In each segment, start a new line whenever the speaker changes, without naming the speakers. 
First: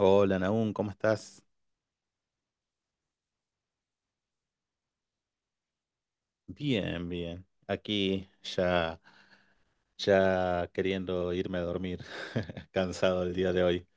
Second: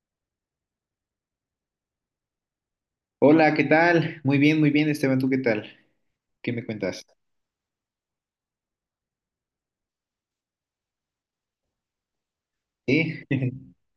Hola, Nahum, ¿cómo estás?
Hola, ¿qué tal? Muy bien, Esteban, ¿tú qué tal? ¿Qué me cuentas?
Bien, bien. Aquí ya, ya queriendo irme a dormir,
Sí.
cansado el día de hoy.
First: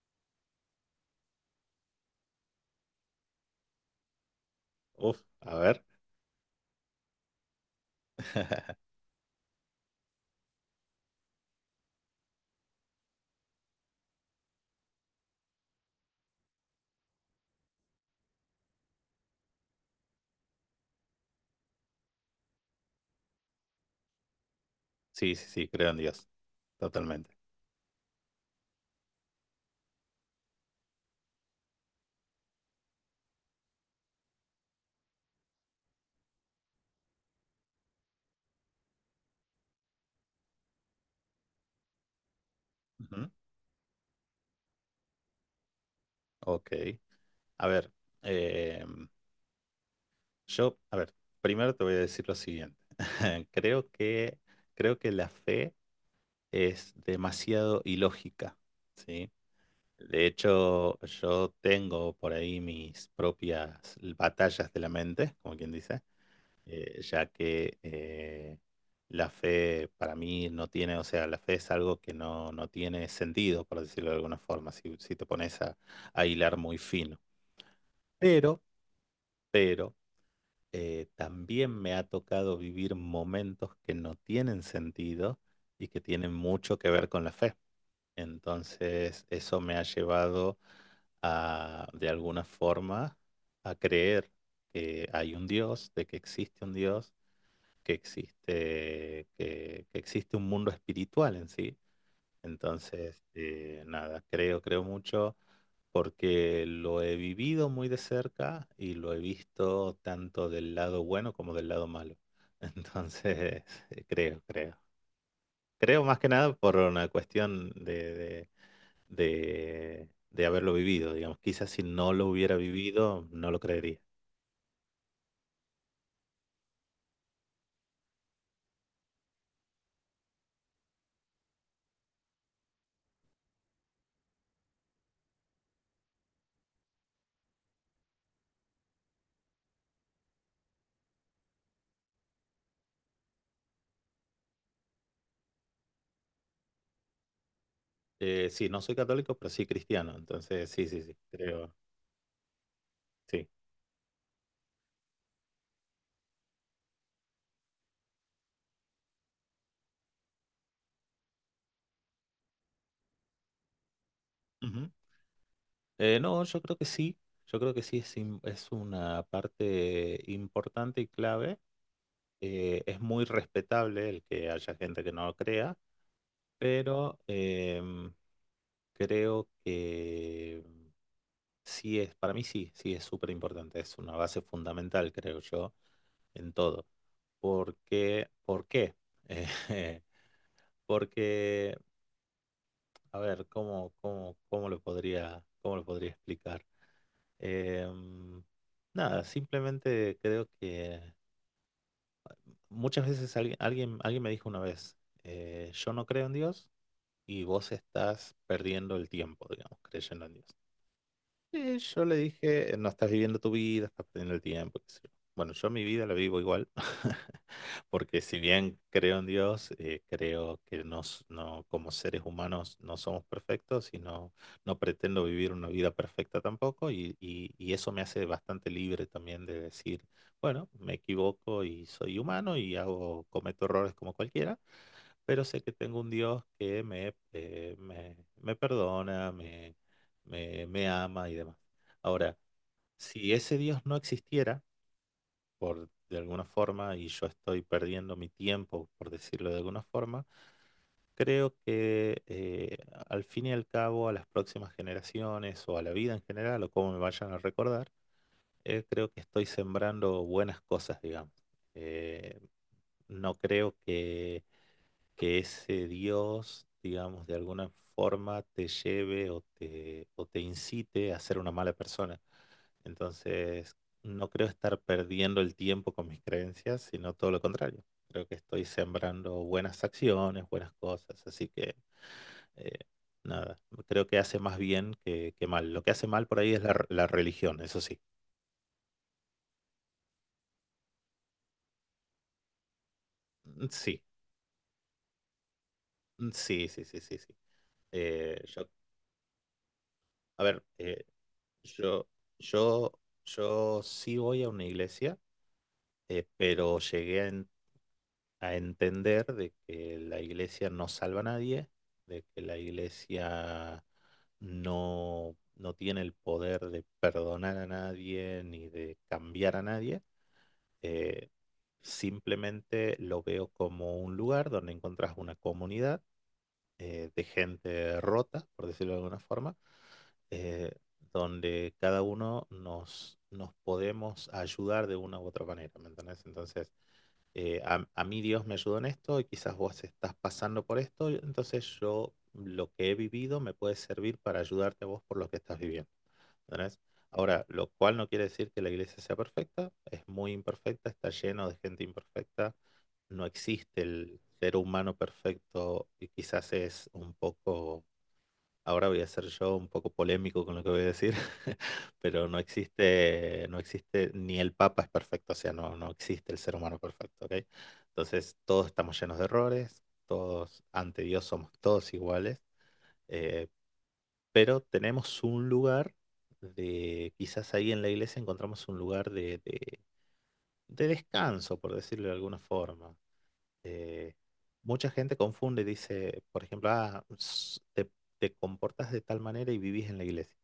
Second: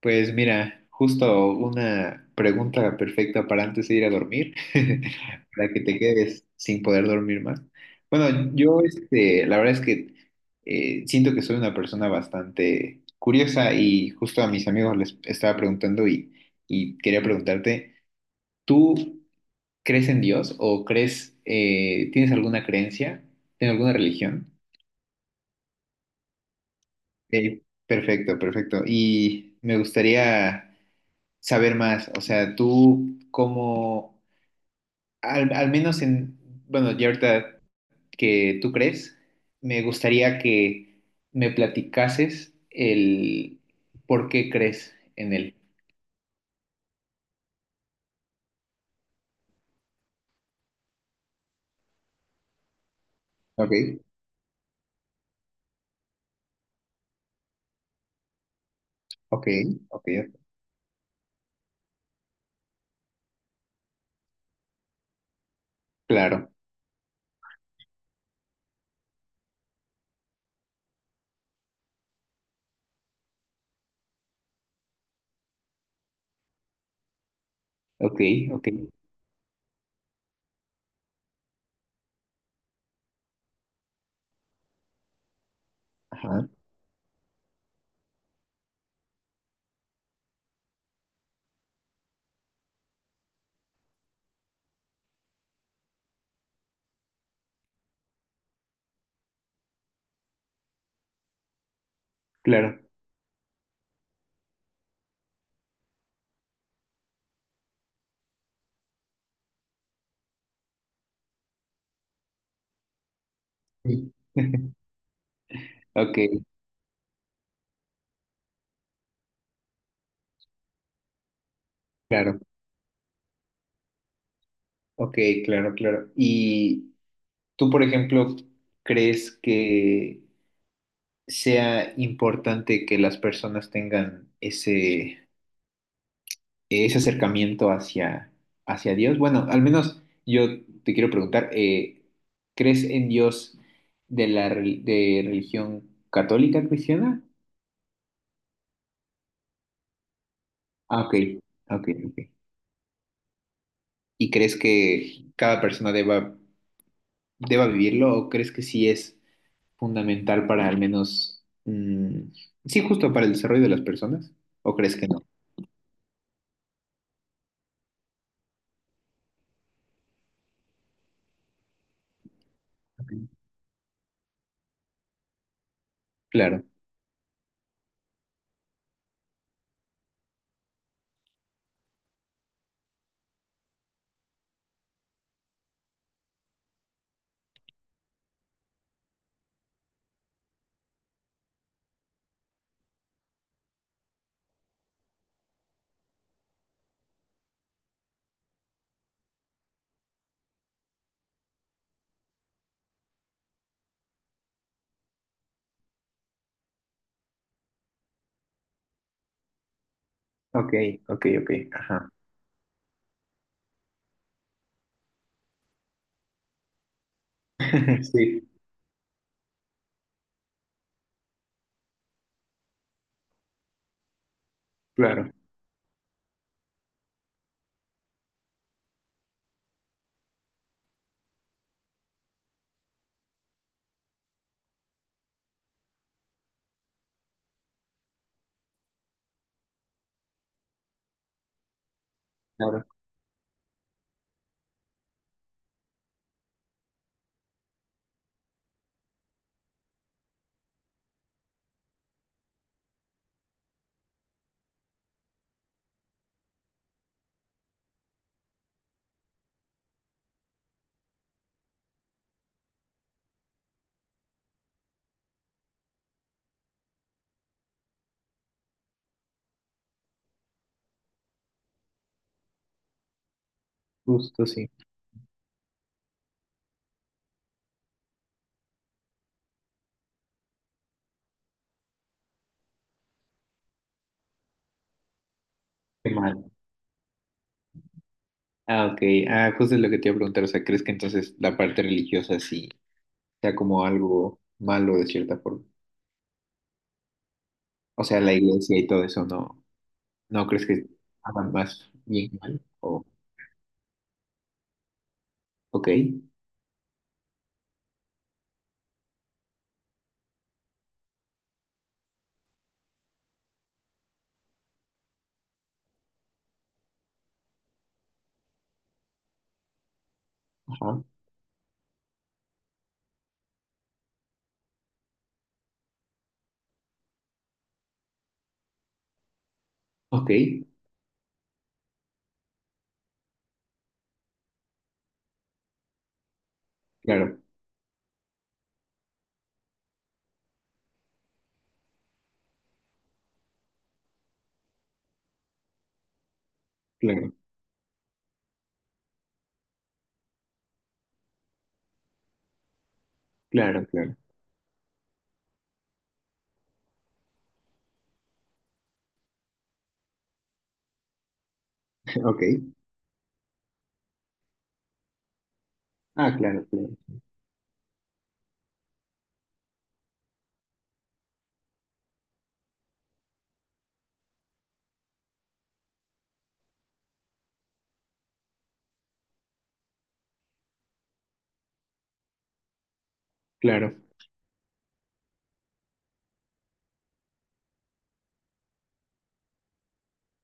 Pues mira, justo una pregunta perfecta para antes de ir a dormir,
Uf, a
para que
ver.
te quedes sin poder dormir más. Bueno, yo este, la verdad es que siento que soy una persona bastante curiosa y justo a mis amigos les estaba preguntando y quería preguntarte, ¿tú crees en Dios o crees, tienes alguna creencia, tienes alguna religión?
Sí, sí, sí, creo en Dios, totalmente.
Ok, perfecto, perfecto. Y me gustaría saber más, o sea, tú cómo al menos en, bueno, ya ahorita que tú crees, me gustaría que me platicases
Ujú.
el por qué crees en él.
Ok, a ver, em, yo, a ver, primero te voy a decir lo siguiente.
Ok,
Creo que, creo que la fe es demasiado ilógica, ¿sí?
ok, ok,
De hecho, yo tengo por ahí mis propias batallas de la mente, como quien dice,
claro,
ya que la fe para mí no tiene, o sea, la fe es algo que no, no tiene sentido, por decirlo de alguna forma, si, si te pones a hilar muy fino.
ok,
Pero,
ok,
pero, también me ha tocado vivir momentos que no tienen sentido y que tienen
ajá,
mucho que ver con la fe. Entonces, eso me ha llevado a, de alguna forma, a creer que hay un Dios, de que existe un Dios, que existe un mundo espiritual en sí.
claro.
Entonces, nada, creo, creo mucho porque lo he vivido muy de cerca y lo he visto tanto del lado bueno como del lado malo. Entonces,
Sí.
creo, creo. Creo
Ok,
más que nada por una cuestión de, de haberlo vivido, digamos. Quizás si no lo
claro,
hubiera vivido, no lo creería.
ok, claro, claro. Y tú, por ejemplo, ¿crees que sea importante que las personas tengan ese acercamiento hacia Dios? Bueno, al menos yo te quiero preguntar, ¿crees en Dios de la re- de religión católica cristiana?
Sí, no soy católico, pero sí cristiano. Entonces, sí, sí,
Ah, ok,
sí, creo,
ok, ok.
sí.
¿Y crees que cada persona deba vivirlo o crees que sí es fundamental para al menos, sí, justo para el desarrollo de las personas? ¿O
Ujú.
crees que no?
No, yo creo que sí. Yo creo que sí es, es una parte importante y clave. Es
Ok.
muy respetable el que haya gente que no lo crea.
Claro.
Pero creo que sí es, para mí sí, sí es súper importante, es una base fundamental, creo yo, en todo. ¿Por qué? ¿Por qué? Porque, a ver, ¿cómo, cómo, cómo lo podría explicar? Em, nada, simplemente creo que muchas veces alguien me dijo una vez, yo no creo en Dios, y vos estás perdiendo el tiempo, digamos, creyendo en Dios.
Ok, ok, ok.
Y yo
Ajá.
le dije, no estás viviendo tu vida, estás perdiendo el tiempo. Qué sé yo. Bueno, yo mi vida la vivo igual, porque si
Sí,
bien creo en Dios, creo que nos, no, como seres humanos no somos perfectos y no, no pretendo
claro,
vivir una vida perfecta tampoco, y eso me hace bastante libre también de decir, bueno, me equivoco y soy humano y hago, cometo errores como cualquiera, pero sé que tengo un Dios que me, me perdona, me ama y demás. Ahora,
claro,
si ese Dios no existiera, por de alguna forma, y yo estoy perdiendo mi tiempo, por decirlo de alguna forma, creo que al fin y al cabo, a las próximas generaciones o a la vida en general, o como me vayan a recordar, creo que estoy sembrando buenas cosas, digamos. Eh, no creo que ese Dios, digamos, de alguna forma te lleve o te incite a ser una mala persona. Entonces, no creo
justo sí.
estar perdiendo el tiempo con mis creencias, sino todo lo contrario. Creo que estoy sembrando buenas acciones, buenas cosas, así que eh, nada, creo que hace más bien que mal. Lo que hace
Qué
mal por
mal.
ahí es la, la religión, eso sí.
Ah, ok. Ah, justo es lo que te iba a preguntar. O sea, ¿crees que entonces la parte religiosa sí sea
Mm,
como
sí,
algo malo de cierta forma?
mm, sí, sí, sí, sí, sí.
O sea, la
Yo,
iglesia y todo eso, ¿no?
a
¿No
ver,
crees que hagan más
yo,
bien que mal?
yo,
O,
yo sí voy a una iglesia,
ok,
pero llegué a, a entender de que la iglesia no salva a nadie, de que la iglesia no, no tiene el poder de perdonar a nadie ni de cambiar a nadie.
ajá,
Eh, simplemente lo veo como un lugar donde encontrás una comunidad de gente rota, por decirlo de alguna forma,
ok,
eh, donde cada uno nos, nos podemos ayudar de una u otra manera, ¿me entendés? Entonces,
claro,
a mí Dios me ayudó en esto y quizás vos estás pasando por esto, entonces yo lo que he vivido me puede servir para ayudarte a vos por lo que estás viviendo. ¿Entendés?
claro,
Ahora, lo cual no quiere decir que la iglesia sea perfecta, es muy imperfecta, está lleno de gente imperfecta, no existe
claro, claro,
el ser humano perfecto y quizás es un poco. Ahora voy a ser yo un poco polémico con lo que voy a decir, pero no
ok.
existe, no existe, ni el Papa es perfecto, o sea, no, no existe
Ah,
el ser
claro,
humano
claro,
perfecto, ¿ok? Entonces, todos estamos llenos de errores, todos ante Dios somos todos iguales, eh, pero tenemos un lugar de, quizás ahí en la iglesia encontramos un lugar de, de descanso, por decirlo de alguna forma.
claro.
Eh, mucha gente confunde, y dice, por ejemplo, ah, s- te comportas de tal manera y vivís en la iglesia.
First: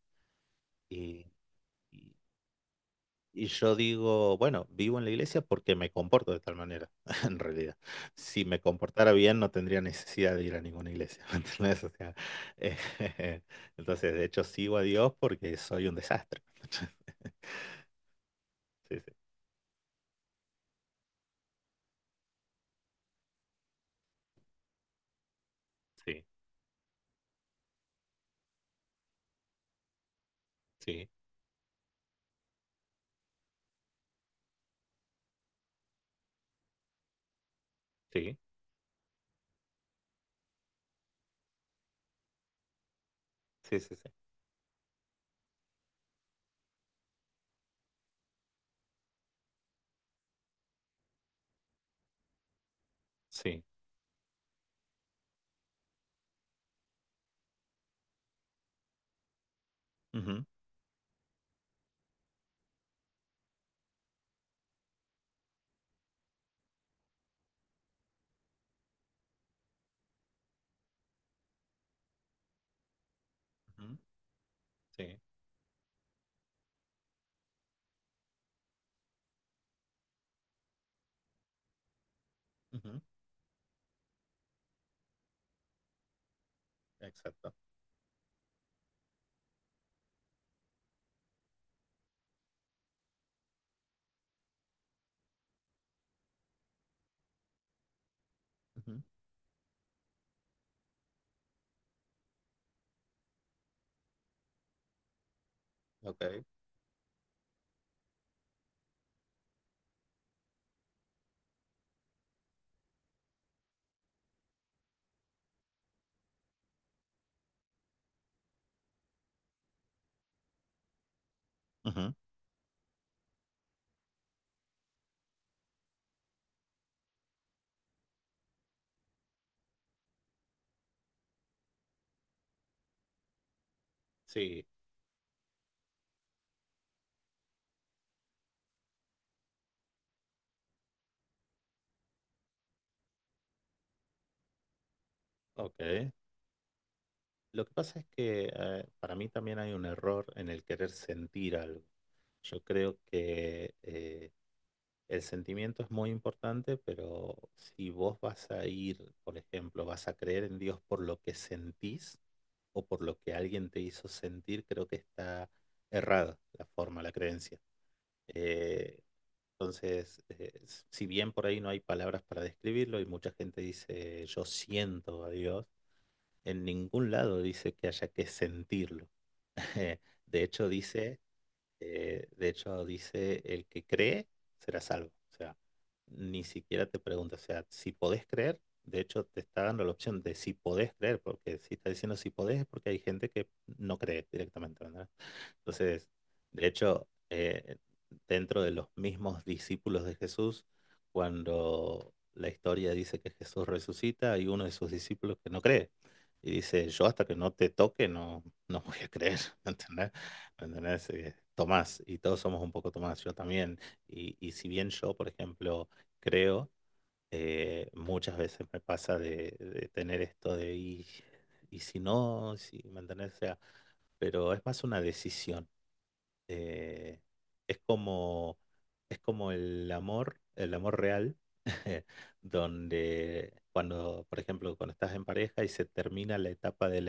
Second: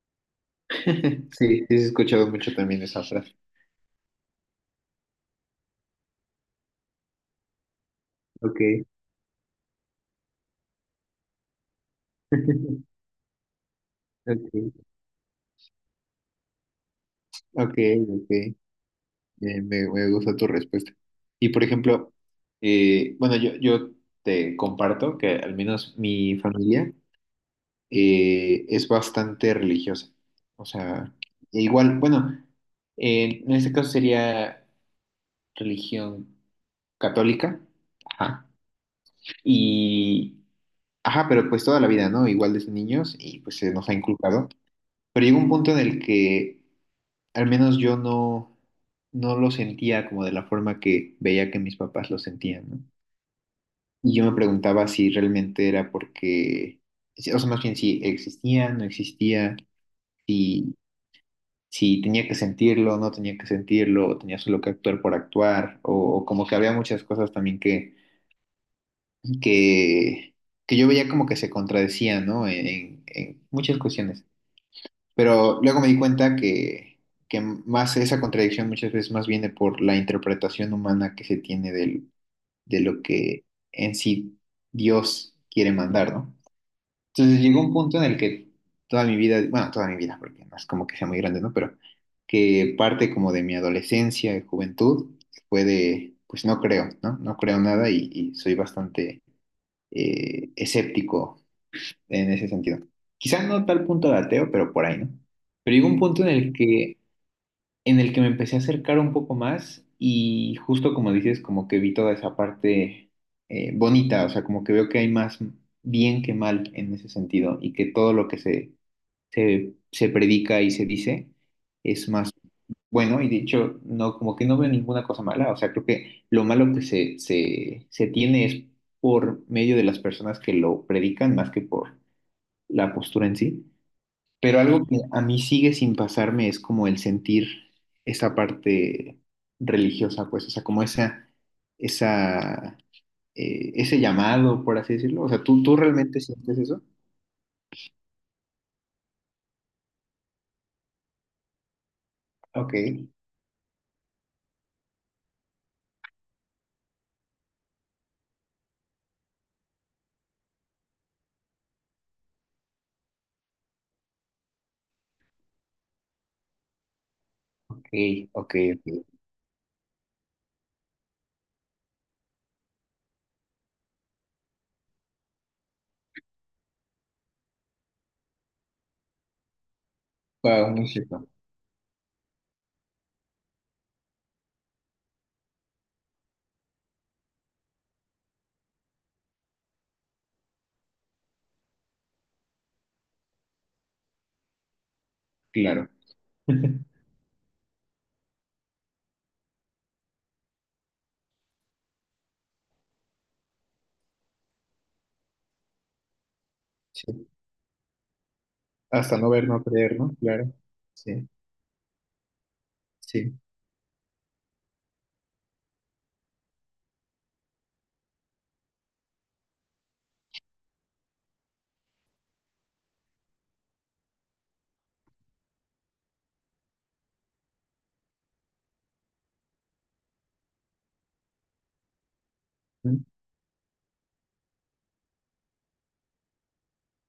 Y,
Sí, sí, he
y-
escuchado mucho también esa frase.
y yo digo, bueno, vivo en la iglesia porque me comporto de tal manera, en realidad. Si me
Ok,
comportara bien, no tendría necesidad de ir a ninguna iglesia, ¿me entendés? O sea, eh, entonces, de hecho, sigo a
ok,
Dios porque soy un desastre.
ok, ok.
Sí,
Me gusta tu respuesta. Y por ejemplo, bueno, yo te comparto que al menos
sí,
mi familia es bastante religiosa. O
sí,
sea, igual, bueno, en este caso sería religión católica.
sí,
Ajá. Y, ajá, pero pues toda la vida, ¿no? Igual desde niños y pues se
sí,
nos ha
sí, sí, sí.
inculcado. Pero llega un punto en el que al menos yo no, no lo sentía como de la forma que veía que mis papás lo sentían, ¿no?
Sí.
Y yo me preguntaba si realmente era porque, o sea, más bien si existía, no existía,
Ujú,
si, si tenía que sentirlo, no tenía que sentirlo, o tenía solo que actuar por actuar, o como que había muchas cosas también que, que, que yo veía como que se contradecían, ¿no? En muchas
ujú,
cuestiones.
sí,
Pero luego me di cuenta que, más esa contradicción muchas veces más viene por la interpretación humana que se tiene de
ujú,
lo que en sí Dios quiere mandar, ¿no? Entonces
exacto.
llegó un punto en el que toda mi vida, bueno, toda mi vida, porque no es como que sea muy grande, ¿no? Pero que parte como de mi adolescencia y juventud fue de, pues no creo, ¿no? No creo nada y soy
Ujú,
bastante escéptico en ese sentido. Quizás no tal punto de ateo, pero por ahí, ¿no? Pero llegó un
ok,
punto en el que me empecé a acercar un poco más y justo como dices, como que vi toda esa parte bonita, o sea, como que veo que hay más bien que mal en ese sentido y que todo lo que se predica y se dice es
ujú,
más bueno y de hecho, no, como que no veo ninguna cosa mala, o sea, creo que lo malo que se tiene es por medio de las personas que lo predican más que por la postura en sí. Pero
sí,
algo que a mí sigue sin pasarme es como el sentir esa parte religiosa, pues, o sea, como esa, ese llamado, por así decirlo. O sea, ¿tú
ok.
realmente sientes eso?
Lo que pasa es que para mí también hay un error en el querer sentir algo. Yo
Ok,
creo que el sentimiento es muy importante, pero si vos vas a ir, por ejemplo, vas a creer en Dios por lo que sentís o por lo que alguien te hizo sentir, creo que está errada la forma, la creencia.
ok, ok,
Eh,
ok.
entonces, si bien por ahí no hay palabras para describirlo y mucha gente dice yo siento a Dios, en ningún lado dice que haya que sentirlo. De hecho,
Wow, no es
dice
cierto.
de hecho, dice, el que cree será salvo. O sea, ni siquiera te pregunta, o sea, si podés creer, de hecho te está dando la opción de si podés creer, porque si está diciendo si podés es porque hay gente que no cree directamente, ¿verdad?
Claro.
Entonces, de hecho, dentro de los mismos discípulos de Jesús, cuando la historia dice que Jesús resucita, hay uno de sus discípulos que no cree. Y dice, yo hasta
Sí.
que no te toque no, no voy a
Hasta no
creer,
ver, no
¿me
creer,
entendés?
¿no? Claro.
¿Entendés?
Sí,
Tomás, y todos somos un poco Tomás, yo
sí.
también. Y si bien yo, por ejemplo, creo, muchas veces me pasa de tener esto de, y si no, si, ¿me entendés? O sea, pero es más una decisión eh, es como, es como el amor real,
Mm.
donde cuando, por ejemplo, cuando estás en pareja y se termina la etapa del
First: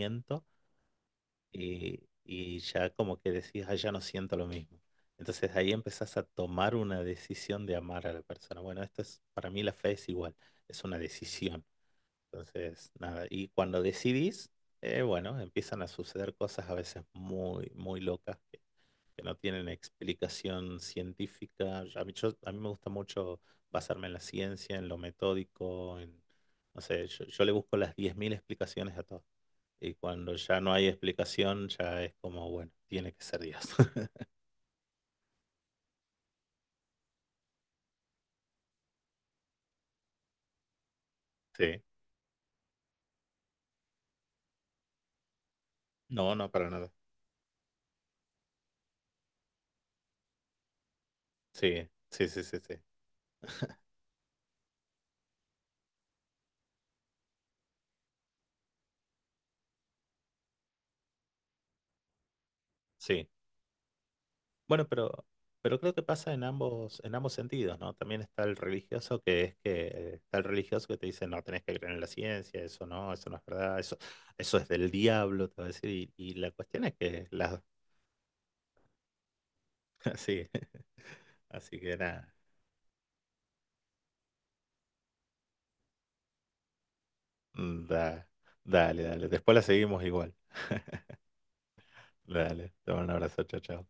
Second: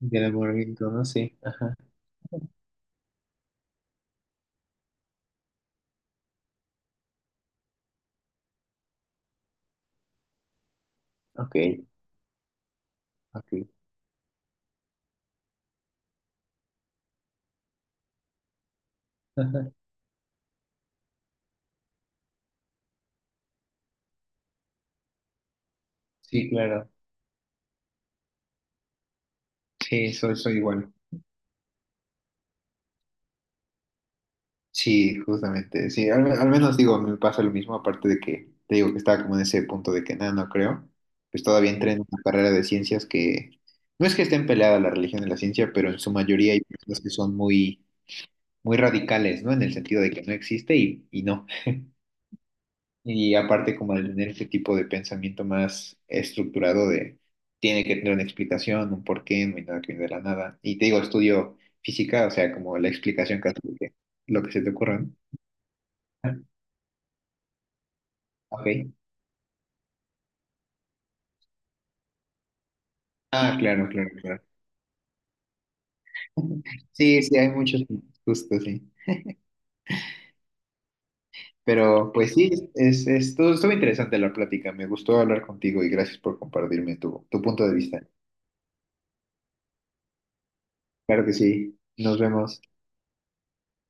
Del amor, no sí. Ajá.
y ya como que decís, ah, ya no siento lo mismo. Entonces ahí empezás a tomar una decisión de amar a la persona. Bueno, esto es, para mí la fe es igual, es una
Ok,
decisión. Entonces, nada, y
ok.
cuando decidís, bueno, empiezan a suceder cosas a veces muy, muy locas que no tienen
Ajá.
explicación científica. A mí, a mí me gusta mucho basarme en la ciencia, en lo metódico, en,
Sí,
no
claro.
sé, yo le busco las 10.000 explicaciones a todo. Y
Sí,
cuando
soy
ya no hay
igual.
explicación, ya es como, bueno, tiene que ser Dios.
Sí, justamente, sí, al menos digo, me pasa lo mismo, aparte de que te digo que estaba como en ese punto de que nada, no creo, pues todavía
Sí.
entré en una carrera de ciencias que no es que estén peleadas la religión y la ciencia, pero en su
No, no,
mayoría hay
para nada.
personas que son muy, muy radicales, ¿no? En el sentido de que no existe y no.
Sí, sí, sí, sí, sí.
Y aparte como de tener ese tipo de pensamiento más estructurado de tiene que tener una explicación, un porqué, no hay nada que viene de la nada. Y te digo, estudio física, o sea, como la
Sí,
explicación casi de lo que se te
bueno,
ocurra, ¿no?
pero creo que pasa
Ah,
en ambos sentidos, ¿no? También está el
ok.
religioso que está el religioso que te dice, no, tenés que creer en la ciencia, eso no es
Ah,
verdad,
claro,
eso,
claro, claro.
eso es del diablo, te va a decir. Y la cuestión es
Sí,
que
sí, hay
las
muchos gustos, sí.
así, así que
Pero
nada.
pues sí, estuvo interesante la plática. Me gustó hablar contigo y gracias por compartirme tu punto de
Mm,
vista.
da, dale, dale. Después la seguimos igual.
Claro que sí. Nos vemos.
Dale, te mando un abrazo, chao, chao.